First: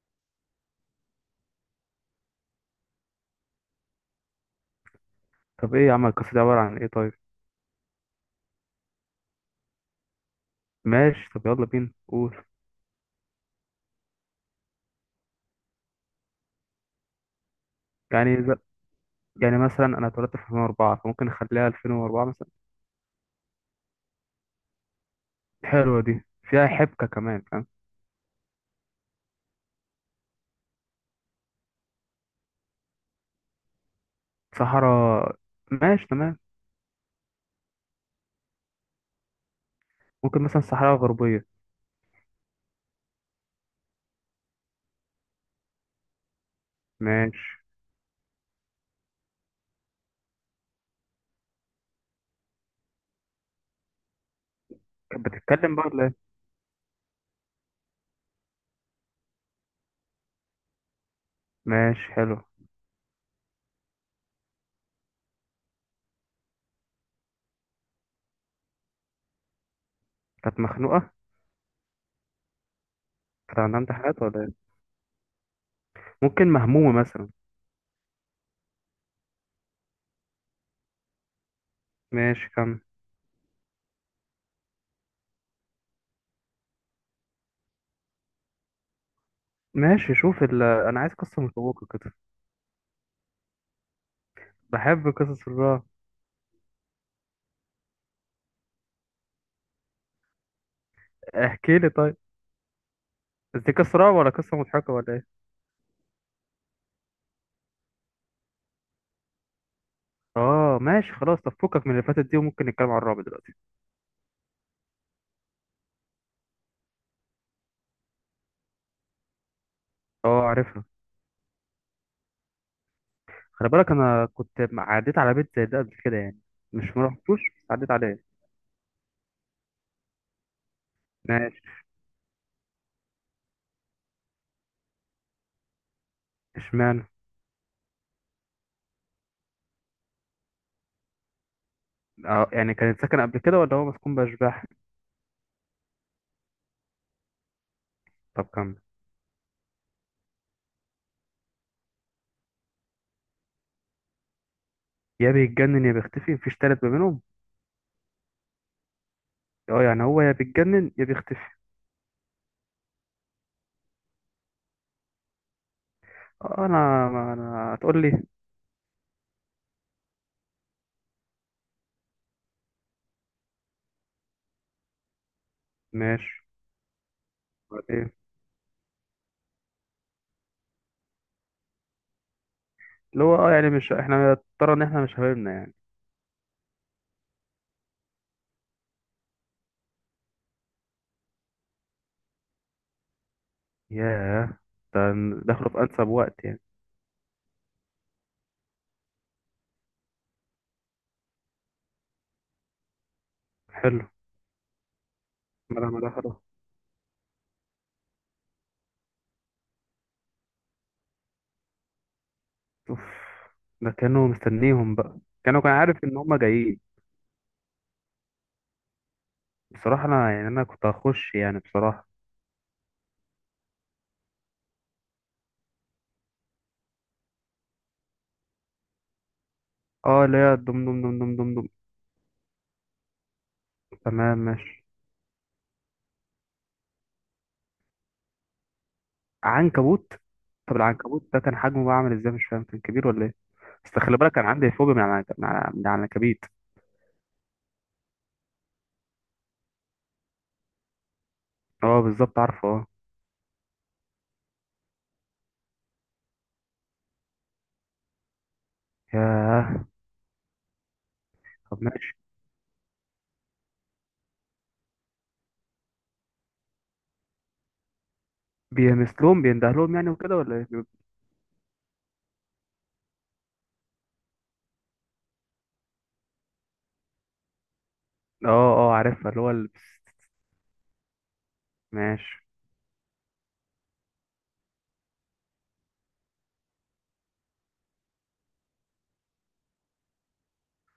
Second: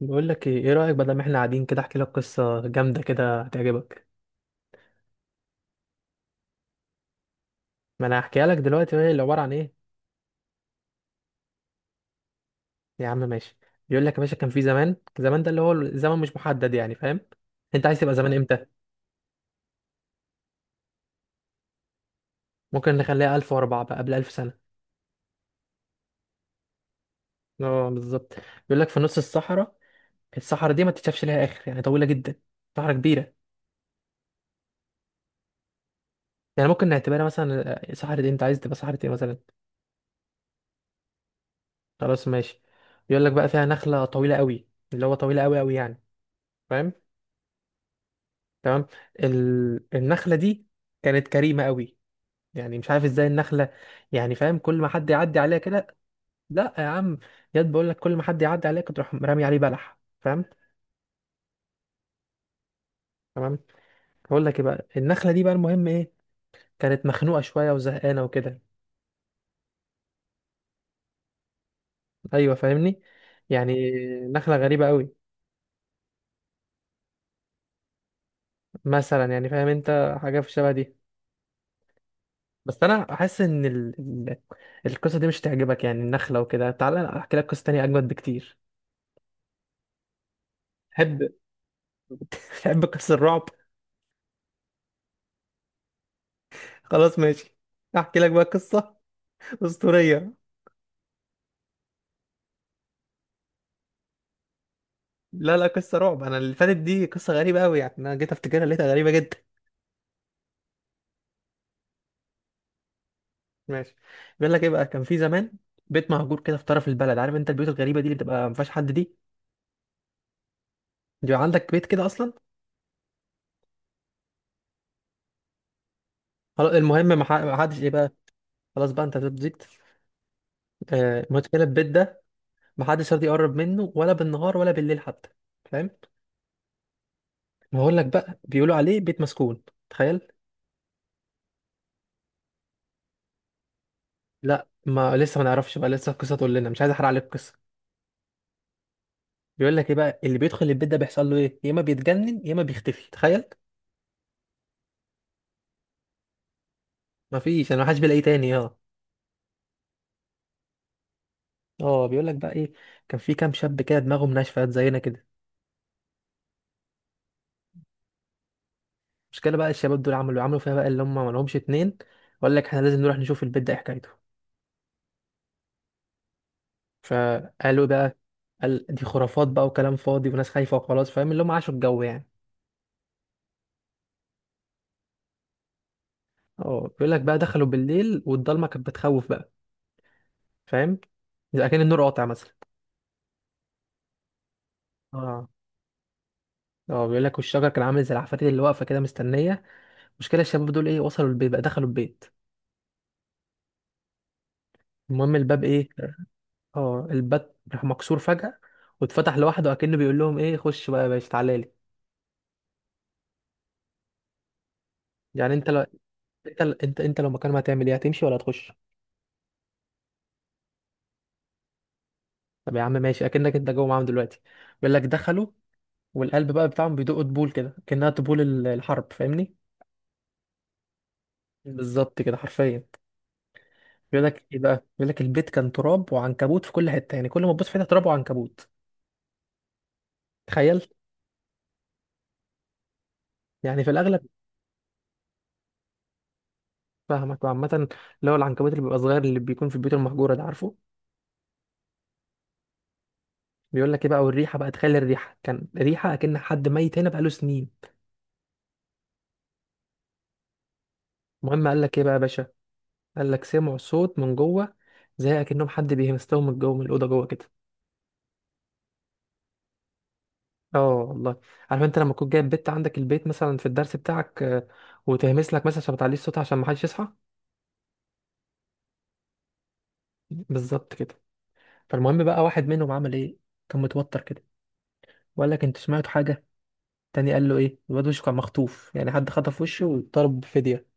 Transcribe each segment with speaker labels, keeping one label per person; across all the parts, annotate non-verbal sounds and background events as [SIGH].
Speaker 1: بقول لك ايه؟ إيه رايك بدل ما احنا قاعدين كده احكي لك قصه جامده كده هتعجبك.
Speaker 2: طب ايه يا عم القصة دي عبارة عن ايه طيب؟
Speaker 1: ما انا هحكيها لك دلوقتي وهي اللي عباره عن ايه.
Speaker 2: ماشي، طب يلا بينا قول.
Speaker 1: يا عم ماشي. بيقول لك يا باشا كان في زمان زمان، ده اللي هو الزمن مش محدد، يعني فاهم. انت عايز تبقى زمان
Speaker 2: يعني ز...
Speaker 1: امتى؟
Speaker 2: يعني مثلا انا اتولدت في 2004، فممكن نخليها 2004 مثلا.
Speaker 1: ممكن نخليها 1004 بقى، قبل 1000 سنه.
Speaker 2: حلوة دي، فيها حبكة كمان، فاهم؟
Speaker 1: اه بالظبط. بيقول لك في نص الصحراء، الصحراء دي ما تتشافش ليها اخر، يعني طويله جدا، صحراء كبيره.
Speaker 2: صحراء. ماشي تمام.
Speaker 1: يعني ممكن نعتبرها مثلا صحراء إيه؟ انت عايز تبقى صحراء ايه مثلا؟
Speaker 2: ممكن مثلا صحراء غربية.
Speaker 1: خلاص ماشي. بيقول لك بقى فيها نخله طويله قوي، اللي هو طويله قوي قوي يعني، فاهم؟
Speaker 2: ماشي.
Speaker 1: تمام. النخله دي كانت كريمه قوي. يعني مش عارف ازاي النخله، يعني فاهم، كل ما حد
Speaker 2: كانت
Speaker 1: يعدي عليها
Speaker 2: بتتكلم بقى
Speaker 1: كده.
Speaker 2: ولا ايه؟
Speaker 1: لا يا عم، ياد بقول لك كل ما حد يعدي عليها كنت تروح رامي عليه بلح، فاهم.
Speaker 2: ماشي حلو.
Speaker 1: تمام. بقول لك ايه بقى، النخله دي بقى المهم ايه، كانت مخنوقه شويه وزهقانه وكده.
Speaker 2: كانت مخنوقة؟
Speaker 1: ايوه فاهمني.
Speaker 2: كانت
Speaker 1: يعني
Speaker 2: عندها امتحانات ولا
Speaker 1: نخله
Speaker 2: ايه؟
Speaker 1: غريبه قوي.
Speaker 2: ممكن مهمومة مثلا.
Speaker 1: مثلا يعني فاهم انت حاجه في الشبه دي.
Speaker 2: ماشي كم.
Speaker 1: بس انا احس ان ال- القصه دي مش تعجبك، يعني النخله وكده. تعالى احكي لك قصه تانية اجمد بكتير.
Speaker 2: ماشي، شوف انا عايز
Speaker 1: تحب،
Speaker 2: قصة مشوقة كده.
Speaker 1: تحب قصص الرعب؟
Speaker 2: بحب قصص الرعب.
Speaker 1: خلاص ماشي. احكي لك بقى قصه اسطوريه.
Speaker 2: احكي لي طيب. بس دي قصة رعب ولا قصة مضحكة ولا ايه؟
Speaker 1: لا لا، قصه رعب. انا اللي فاتت دي قصه غريبه قوي، يعني انا جيت افتكرها لقيتها غريبه جدا.
Speaker 2: اه ماشي خلاص، طب فكك من اللي فاتت دي وممكن نتكلم على الرعب دلوقتي.
Speaker 1: ماشي. بيقول لك ايه بقى، كان في زمان بيت مهجور كده في طرف البلد. عارف انت البيوت الغريبه دي اللي بتبقى ما فيهاش حد دي،
Speaker 2: اه عارفها.
Speaker 1: بيبقى عندك بيت كده اصلا.
Speaker 2: خلي بالك انا كنت عديت على بيت زي ده قبل كده يعني.
Speaker 1: خلاص
Speaker 2: مش
Speaker 1: المهم،
Speaker 2: ما رحتوش
Speaker 1: ما
Speaker 2: بس
Speaker 1: حدش ايه
Speaker 2: عديت
Speaker 1: بقى.
Speaker 2: عليه.
Speaker 1: خلاص بقى انت زبزت. المشكله
Speaker 2: ماشي.
Speaker 1: البيت ده ما حدش راضي يقرب منه، ولا بالنهار ولا بالليل حتى، فاهم.
Speaker 2: اشمعنى؟
Speaker 1: ما هقول لك بقى، بيقولوا عليه بيت مسكون، تخيل.
Speaker 2: اه يعني كان ساكن قبل كده ولا هو مسكون باشباح؟
Speaker 1: لا ما لسه، ما نعرفش بقى، لسه القصه تقول لنا، مش عايز احرق عليك القصه.
Speaker 2: طب كمل.
Speaker 1: بيقول لك ايه بقى، اللي بيدخل البيت ده بيحصل له ايه، يا اما بيتجنن يا اما بيختفي، تخيل.
Speaker 2: يا بيتجنن يا بيختفي، مفيش تالت ما بينهم.
Speaker 1: مفيش، انا محدش بيلاقيه تاني، اه.
Speaker 2: اه يعني هو يا بيتجنن يا بيختفي.
Speaker 1: اه بيقول لك بقى ايه، كان في كام شاب كده دماغهم ناشفه زينا كده.
Speaker 2: اه انا ما انا هتقول لي.
Speaker 1: المشكله بقى الشباب دول عملوا فيها بقى اللي هم ما لهمش اتنين، وقال لك احنا لازم نروح نشوف البيت ده ايه حكايته.
Speaker 2: ماشي.
Speaker 1: فقالوا إيه
Speaker 2: ايه؟
Speaker 1: بقى؟ قال دي خرافات بقى وكلام فاضي وناس خايفه وخلاص، فاهم اللي هم عاشوا الجو يعني.
Speaker 2: اللي هو اه يعني مش احنا ترى ان احنا مش حبايبنا يعني.
Speaker 1: اه بيقول لك بقى دخلوا بالليل، والضلمه كانت بتخوف بقى، فاهم، زي كان النور قاطع مثلا.
Speaker 2: ياه. ده
Speaker 1: اه.
Speaker 2: دخلوا في انسب وقت يعني.
Speaker 1: اه بيقول لك والشجر كان عامل زي العفاريت اللي واقفه كده مستنيه. المشكله الشباب دول ايه، وصلوا البيت بقى، دخلوا البيت.
Speaker 2: حلو.
Speaker 1: المهم الباب
Speaker 2: ما ده
Speaker 1: ايه،
Speaker 2: ما ده خلاص.
Speaker 1: اه الباب راح مكسور فجأة واتفتح لوحده، اكنه بيقول لهم ايه، خش بقى يا باشا تعالى لي.
Speaker 2: اوف. ده كانوا مستنيهم بقى؟
Speaker 1: يعني
Speaker 2: كانوا
Speaker 1: انت
Speaker 2: كان
Speaker 1: لو،
Speaker 2: عارف ان هم
Speaker 1: انت
Speaker 2: جايين.
Speaker 1: انت انت لو مكان ما هتعمل ايه، هتمشي ولا هتخش؟
Speaker 2: بصراحة انا يعني انا كنت هخش يعني بصراحة.
Speaker 1: طب يا عم ماشي، اكنك انت جوه معاهم دلوقتي. بيقول لك دخلوا، والقلب بقى بتاعهم بيدق طبول كده، كأنها طبول الحرب، فاهمني.
Speaker 2: اه اللي هي دم دم دم دم دم دم.
Speaker 1: بالظبط كده حرفيا. بيقول
Speaker 2: تمام
Speaker 1: لك ايه
Speaker 2: ماشي.
Speaker 1: بقى، بيقول لك البيت كان تراب وعنكبوت في كل حتة، يعني كل ما تبص في حتة تراب وعنكبوت،
Speaker 2: عنكبوت. طب
Speaker 1: تخيل.
Speaker 2: العنكبوت ده كان حجمه بقى عامل ازاي؟ مش فاهم كان كبير ولا ايه؟
Speaker 1: يعني في
Speaker 2: بس خلي
Speaker 1: الاغلب.
Speaker 2: بالك كان عندي فوبيا من العنكبيت.
Speaker 1: فاهمك وعامة، اللي هو العنكبوت اللي بيبقى صغير اللي بيكون في البيوت المهجورة ده، عارفه.
Speaker 2: اه بالظبط عارفه اه.
Speaker 1: بيقول لك ايه بقى، والريحة بقى، تخلي الريحة كان ريحة اكن حد ميت هنا بقاله سنين.
Speaker 2: ياه.
Speaker 1: المهم قال
Speaker 2: طب
Speaker 1: لك ايه بقى
Speaker 2: ماشي.
Speaker 1: يا باشا، قال لك سمعوا صوت من جوه، زي اكنهم حد بيهمستهم من جوه، من الأوضة جوه كده.
Speaker 2: بيمثلهم بيندهلهم يعني وكده ولا ايه؟
Speaker 1: اه والله. عارف انت لما تكون جايب بت عندك البيت مثلا في الدرس بتاعك وتهمس لك مثلا عشان ما تعليش صوتها، عشان ما حدش يصحى.
Speaker 2: اه اه عارفها
Speaker 1: بالظبط كده. فالمهم
Speaker 2: ماشي.
Speaker 1: بقى واحد منهم عمل ايه، كان متوتر كده وقال لك انتوا سمعتوا حاجة. تاني قال له ايه الواد، وشه كان مخطوف، يعني حد خطف وشه وطلب فدية.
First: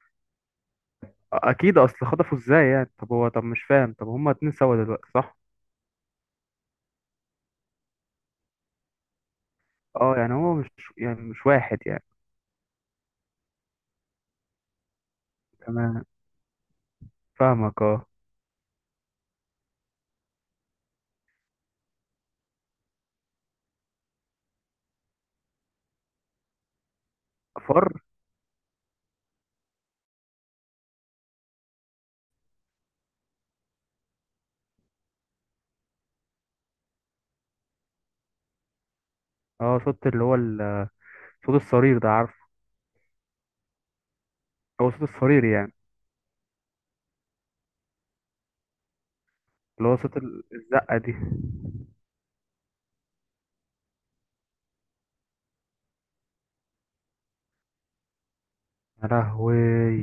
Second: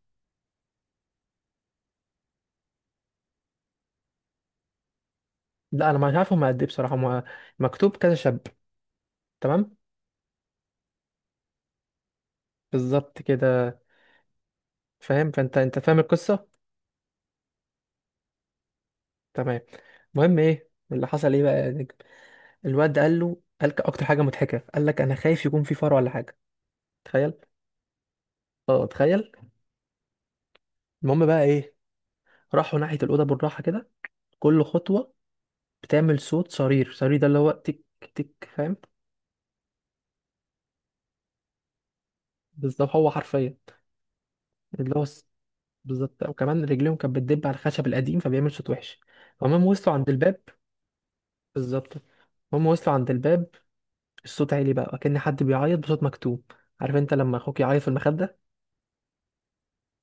Speaker 2: اكيد اصل خطفوا ازاي يعني؟ طب هو طب مش فاهم، طب هما اتنين سوا دلوقتي صح؟
Speaker 1: لا انا مش عارف هم قد ايه بصراحه، هم مكتوب كذا شاب. تمام.
Speaker 2: اه يعني هو مش يعني مش واحد يعني.
Speaker 1: بالظبط كده، فاهم، فانت فاهم
Speaker 2: تمام.
Speaker 1: القصه.
Speaker 2: فاهمك اه.
Speaker 1: تمام. المهم ايه اللي حصل ايه بقى يا نجم؟ الواد قال له، اكتر حاجه مضحكه، قال لك انا خايف يكون في فار ولا حاجه، تخيل.
Speaker 2: فر.
Speaker 1: اه تخيل. المهم بقى ايه، راحوا ناحيه الاوضه بالراحه كده، كل خطوه بتعمل صوت صرير، صرير ده اللي هو تك تك، فاهم.
Speaker 2: اه صوت صوت الصرير ده عارفه.
Speaker 1: بالظبط هو حرفيا،
Speaker 2: هو
Speaker 1: اللي
Speaker 2: صوت
Speaker 1: هو
Speaker 2: الصرير يعني.
Speaker 1: بالظبط. وكمان رجليهم كانت بتدب على الخشب القديم، فبيعمل صوت وحش. المهم
Speaker 2: اللي
Speaker 1: وصلوا
Speaker 2: هو
Speaker 1: عند
Speaker 2: صوت
Speaker 1: الباب.
Speaker 2: ال- الزقة دي.
Speaker 1: بالظبط. هم وصلوا عند الباب، الصوت عالي بقى كأن حد بيعيط بصوت مكتوم. عارف انت لما اخوك يعيط في المخدة؟
Speaker 2: يا لهوي.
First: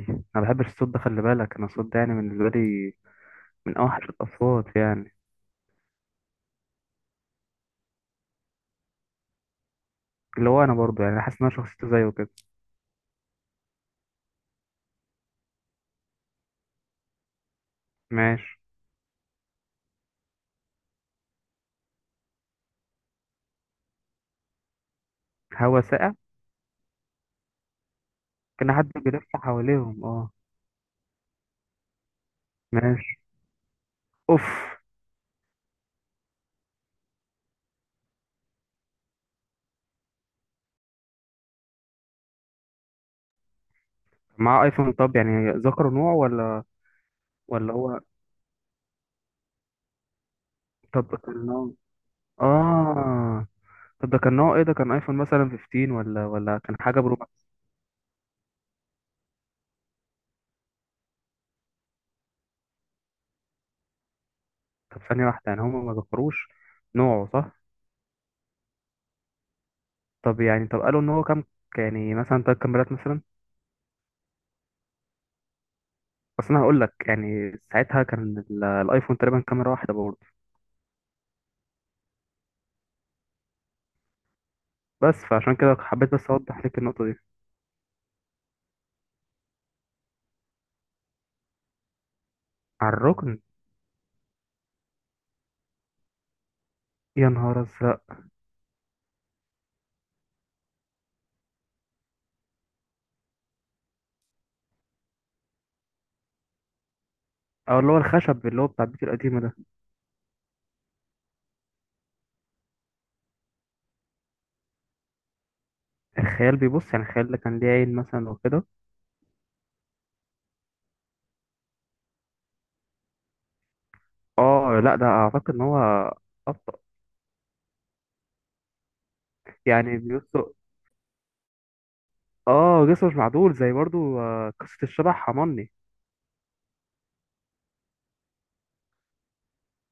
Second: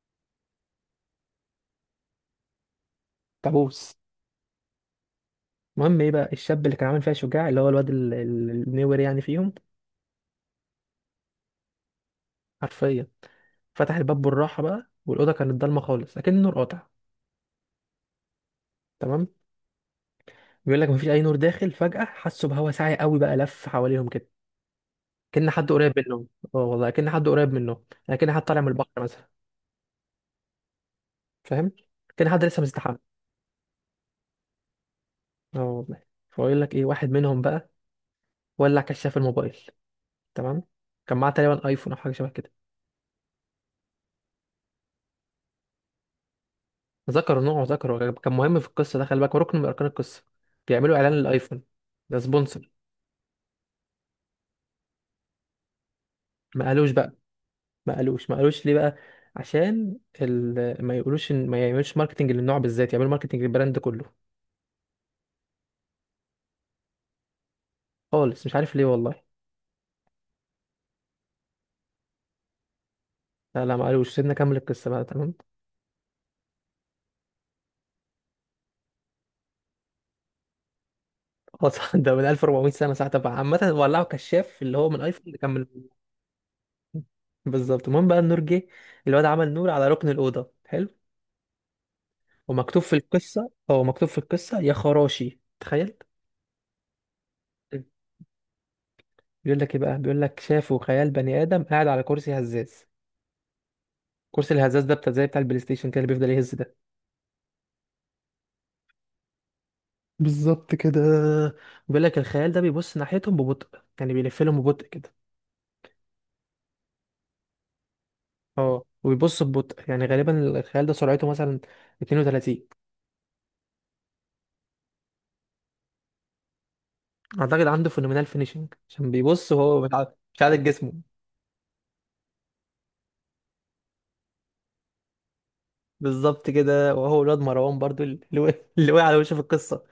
Speaker 2: انا ما بحبش الصوت ده، خلي بالك انا الصوت ده يعني بالنسبة لي من
Speaker 1: تعبوس.
Speaker 2: اوحش الاصوات يعني.
Speaker 1: المهم ايه بقى الشاب اللي كان عامل فيها شجاع اللي هو الواد النور يعني فيهم.
Speaker 2: اللي هو انا برضو يعني حاسس ان انا شخصيته زيه كده.
Speaker 1: حرفيا فتح الباب بالراحة بقى، والأوضة كانت ضلمة خالص أكن النور قاطع.
Speaker 2: ماشي.
Speaker 1: تمام. بيقول لك مفيش أي نور داخل، فجأة حسوا بهوا ساعي قوي بقى لف حواليهم كده، كأن حد
Speaker 2: هوا
Speaker 1: قريب
Speaker 2: ساقع؟
Speaker 1: منهم. اه والله، كأن حد قريب منهم، يعني كأن حد طالع من
Speaker 2: كان
Speaker 1: البحر
Speaker 2: حد
Speaker 1: مثلا،
Speaker 2: بيلف حواليهم اه.
Speaker 1: فاهم، كأن حد لسه مستحمى.
Speaker 2: ماشي. اوف.
Speaker 1: اه والله. فيقول لك إيه واحد منهم بقى ولع كشاف الموبايل. تمام. كان معاه تقريبا ايفون او حاجه شبه كده.
Speaker 2: مع ايفون؟ طب يعني ذكروا نوع ولا؟
Speaker 1: ذكر نوعه
Speaker 2: ولا هو.
Speaker 1: وذكر، هو كان مهم في القصه ده، خلي بالك هو ركن من اركان القصه. بيعملوا اعلان
Speaker 2: طب كان
Speaker 1: للايفون،
Speaker 2: نوع.
Speaker 1: ده سبونسر.
Speaker 2: اه. طب ده كان نوع ايه؟ ده كان ايفون مثلا 15 ولا ولا
Speaker 1: ما
Speaker 2: كان
Speaker 1: قالوش
Speaker 2: حاجه
Speaker 1: بقى
Speaker 2: برو ماكس؟
Speaker 1: ما قالوش ليه بقى؟ عشان ما يقولوش إن... ما يعملوش ماركتنج للنوع بالذات، يعملوا ماركتنج للبراند كله.
Speaker 2: طب ثانيه واحده، يعني هم ما ذكروش نوعه صح.
Speaker 1: خالص مش عارف ليه والله.
Speaker 2: طب يعني طب قالوا ان هو كام؟ يعني مثلا تلات كاميرات مثلا.
Speaker 1: لا لا ما قالوش، سيبنا اكمل القصه بقى تمام.
Speaker 2: بس انا هقول لك يعني ساعتها كان الايفون تقريبا كاميرا واحده برضه.
Speaker 1: خلاص [LAUGHS] ده من 1400 سنه ساعه بقى عامه، ولعوا كشاف اللي هو من
Speaker 2: بس
Speaker 1: ايفون اللي
Speaker 2: فعشان
Speaker 1: كمل.
Speaker 2: كده حبيت بس اوضح لك النقطه دي.
Speaker 1: بالظبط. المهم بقى النور جه، الواد عمل نور على ركن الاوضه، حلو. ومكتوب
Speaker 2: على
Speaker 1: في
Speaker 2: الركن.
Speaker 1: القصة، هو مكتوب في القصة يا خراشي، تخيل.
Speaker 2: يا نهار ازرق.
Speaker 1: بيقول لك ايه بقى، بيقول لك شافوا خيال بني آدم قاعد على كرسي هزاز. كرسي الهزاز ده بتاع زي بتاع البلاي ستيشن كده، اللي بيفضل يهز ده.
Speaker 2: او اللي هو الخشب اللي هو بتاع البيت القديمه ده.
Speaker 1: بالظبط كده. بيقول لك الخيال ده بيبص ناحيتهم ببطء، يعني بيلف لهم ببطء كده.
Speaker 2: الخيال بيبص، يعني الخيال ده كان ليه عين مثلا وكده؟
Speaker 1: اه، وبيبص ببطء، يعني غالبا الخيال ده سرعته مثلا 32.
Speaker 2: اه لا، ده اعتقد ان هو ابطأ.
Speaker 1: اعتقد عنده فينومينال فينيشنج، عشان بيبص وهو
Speaker 2: يعني بيبص.
Speaker 1: مش عادل جسمه.
Speaker 2: اه جسمه مش معدول زي برضه، آه قصه الشبح حماني.
Speaker 1: بالظبط كده. وهو ولاد مروان برضو اللي وقع، اللي وقع على وشه في القصة.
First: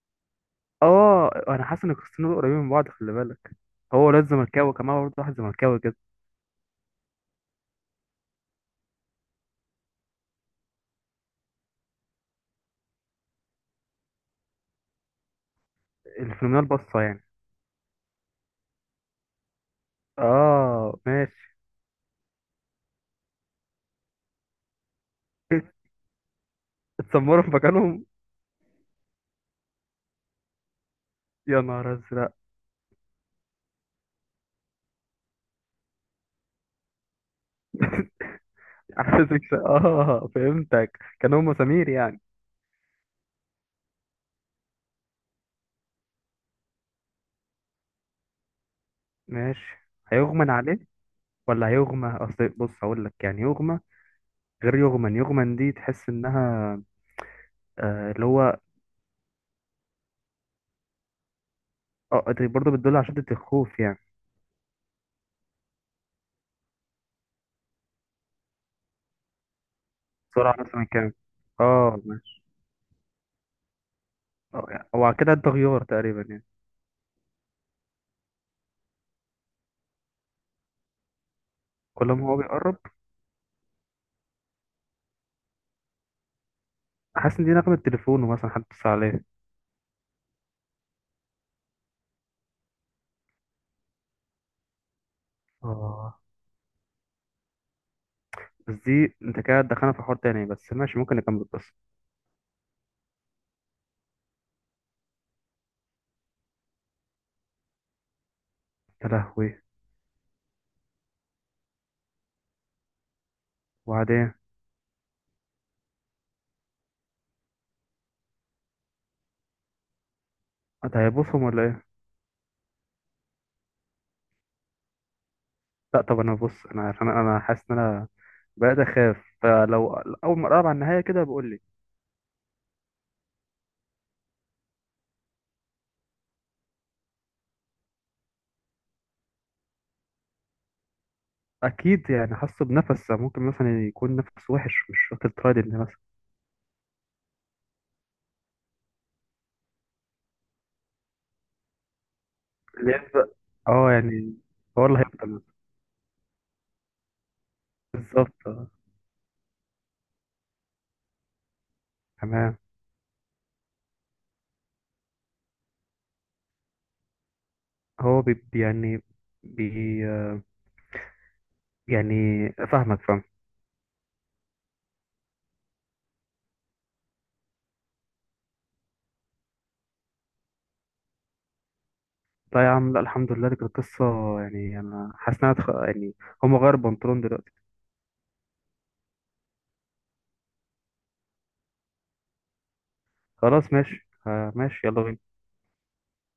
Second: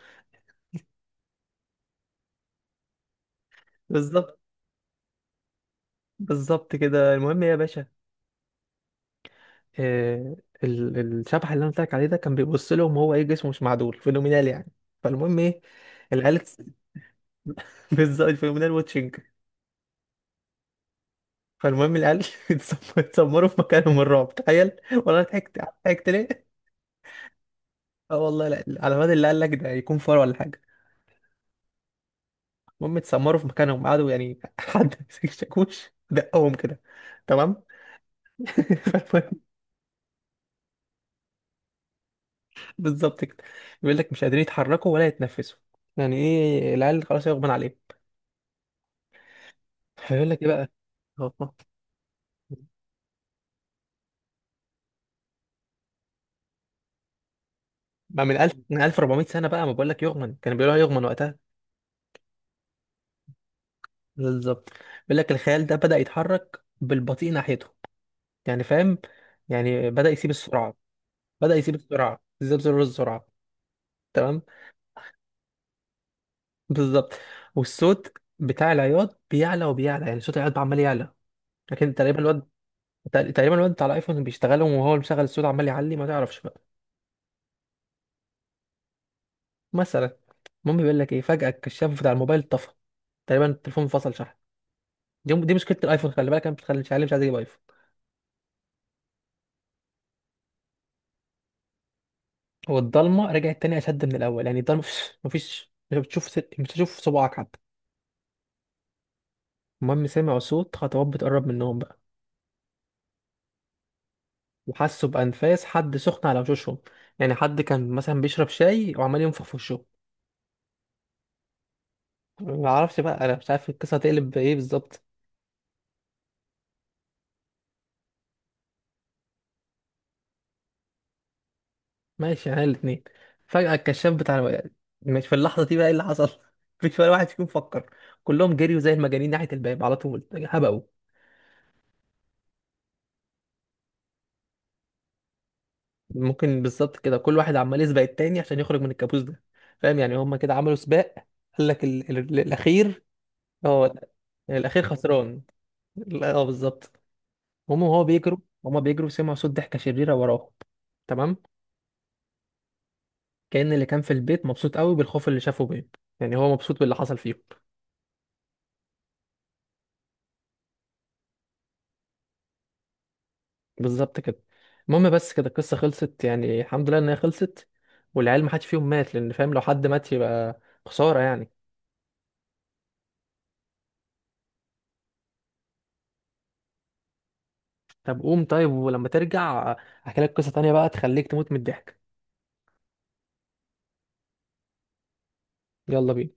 Speaker 2: اه انا حاسس ان القصتين دول قريبين من بعض خلي بالك. هو ولاد
Speaker 1: بالظبط
Speaker 2: زملكاوي كمان برضه، واحد زملكاوي كده.
Speaker 1: بالظبط كده. المهم إيه يا باشا، آه، الشبح اللي انا قلت لك عليه ده كان بيبص لهم وهو ايه، جسمه مش معدول، فينومينال يعني. فالمهم ايه، العيال
Speaker 2: الفينومينال بصة يعني.
Speaker 1: [LAUGHS] بالظبط، الفينومينال واتشنج.
Speaker 2: اه ماشي.
Speaker 1: فالمهم العيال [LAUGHS] اتسمروا في مكانهم من الرعب، تخيل والله ضحكت.
Speaker 2: [LAUGHS]
Speaker 1: ضحكت ليه؟
Speaker 2: اتسمروا في مكانهم.
Speaker 1: اه والله، لا على مدى اللي قال لك ده يكون فار ولا حاجه.
Speaker 2: يا نهار ازرق.
Speaker 1: المهم اتسمروا في مكانهم، قعدوا يعني [LAUGHS] حد مسك الشاكوش دقهم كده. تمام. [LAUGHS]
Speaker 2: [LAUGHS]
Speaker 1: فالمهم
Speaker 2: اه فهمتك، كانوا هم سمير يعني.
Speaker 1: بالظبط كده. بيقول لك مش قادرين يتحركوا ولا يتنفسوا، يعني ايه العيال خلاص يغمى عليهم.
Speaker 2: ماشي.
Speaker 1: هيقول لك ايه
Speaker 2: هيغمن
Speaker 1: بقى،
Speaker 2: عليه
Speaker 1: هو-
Speaker 2: ولا هيغمى؟ اصل بص هقول لك، يعني يغمى غير يغمن، يغمن دي تحس انها آه،
Speaker 1: ما
Speaker 2: اللي
Speaker 1: من ألف،
Speaker 2: هو.
Speaker 1: من 1400 سنة بقى، ما بقول لك يغمن، كانوا بيقولوها يغمن وقتها.
Speaker 2: اه دي برضه بتدل على شدة الخوف يعني.
Speaker 1: بالظبط. بيقول لك الخيال ده بدأ يتحرك بالبطيء ناحيته، يعني فاهم يعني بدأ يسيب
Speaker 2: سرعة
Speaker 1: السرعة،
Speaker 2: مثلا كام؟
Speaker 1: بدأ يسيب
Speaker 2: اه
Speaker 1: السرعة،
Speaker 2: ماشي.
Speaker 1: يسيب زر السرعة. تمام.
Speaker 2: اه يعني هو كده ده غيار تقريبا يعني.
Speaker 1: بالظبط. والصوت بتاع العياط بيعلى وبيعلى، يعني صوت العياط عمال يعلى. لكن
Speaker 2: كل
Speaker 1: تقريبا
Speaker 2: ما هو
Speaker 1: الواد،
Speaker 2: بيقرب.
Speaker 1: تقريبا الواد بتاع الايفون بيشتغلهم وهو اللي مشغل الصوت، عمال يعلي ما تعرفش بقى.
Speaker 2: حاسس ان دي نغمة تليفونه، مثلا حد اتصل عليه.
Speaker 1: مثلا. المهم بيقول لك ايه، فجأة الكشاف بتاع الموبايل طفى، تقريبا التليفون فصل شحن. دي مشكله الايفون،
Speaker 2: اه
Speaker 1: خلي بالك انا بتخلي مش عارف، مش عايز اجيب ايفون.
Speaker 2: بس دي انت كده دخلنا في حوار تاني، بس ماشي ممكن نكمل القصة.
Speaker 1: والضلمه رجعت تاني اشد من الاول، يعني الضلمه مفيش مش بتشوف مش هتشوف صباعك حتى.
Speaker 2: يا لهوي.
Speaker 1: المهم سمعوا صوت خطوات بتقرب منهم بقى،
Speaker 2: وبعدين؟
Speaker 1: وحسوا بانفاس حد سخن على وشوشهم، يعني حد كان مثلا بيشرب شاي وعمال ينفخ في وشه.
Speaker 2: انت هيبصهم ولا ايه؟
Speaker 1: ما اعرفش بقى، انا مش عارف القصه هتقلب بايه بالظبط.
Speaker 2: لا طب انا بص، انا عشان انا حاسس ان انا بقيت اخاف، فلو اول ما اقرب على النهاية كده بقول لي.
Speaker 1: ماشي، يعني الاثنين. فجاه الكشاف بتاع، مش في اللحظه دي بقى ايه اللي حصل. [LAUGHS] مفيش ولا واحد فيكم فكر، كلهم جريوا زي المجانين ناحيه الباب على طول هبقوا.
Speaker 2: اكيد يعني حاسه بنفس، ممكن مثلا يكون نفس وحش مش واخد ترايد ان مثلا.
Speaker 1: ممكن بالظبط كده، كل واحد عمال يسبق التاني عشان يخرج من الكابوس ده، فاهم، يعني هما كده عملوا سباق. قال لك
Speaker 2: اللي
Speaker 1: الاخير
Speaker 2: يبدأ. اه
Speaker 1: هو،
Speaker 2: يعني
Speaker 1: الاخير
Speaker 2: هو اللي هيبدأ
Speaker 1: خسران.
Speaker 2: مثلا.
Speaker 1: لا اه بالظبط. هما وهو
Speaker 2: بالظبط
Speaker 1: بيجروا،
Speaker 2: آه.
Speaker 1: هما بيجروا سمعوا صوت ضحكه شريره وراهم. تمام.
Speaker 2: تمام.
Speaker 1: كأن اللي كان في البيت مبسوط قوي بالخوف اللي شافه بيه، يعني هو مبسوط باللي حصل فيهم.
Speaker 2: هو يعني بي يعني، فاهمك فاهم.
Speaker 1: بالظبط كده. المهم بس كده القصه خلصت، يعني الحمد لله ان هي خلصت، والعيال ما حدش فيهم مات، لان فاهم لو حد مات يبقى خساره يعني.
Speaker 2: لا يا عم لا، الحمد لله دي كانت قصة. يعني أنا حاسس إنها يعني هم غير بنطلون دلوقتي.
Speaker 1: طب قوم طيب، ولما ترجع احكي لك قصة تانية بقى تخليك تموت من الضحك.
Speaker 2: خلاص ماشي آه، ماشي يلا بينا.
Speaker 1: يلا بينا.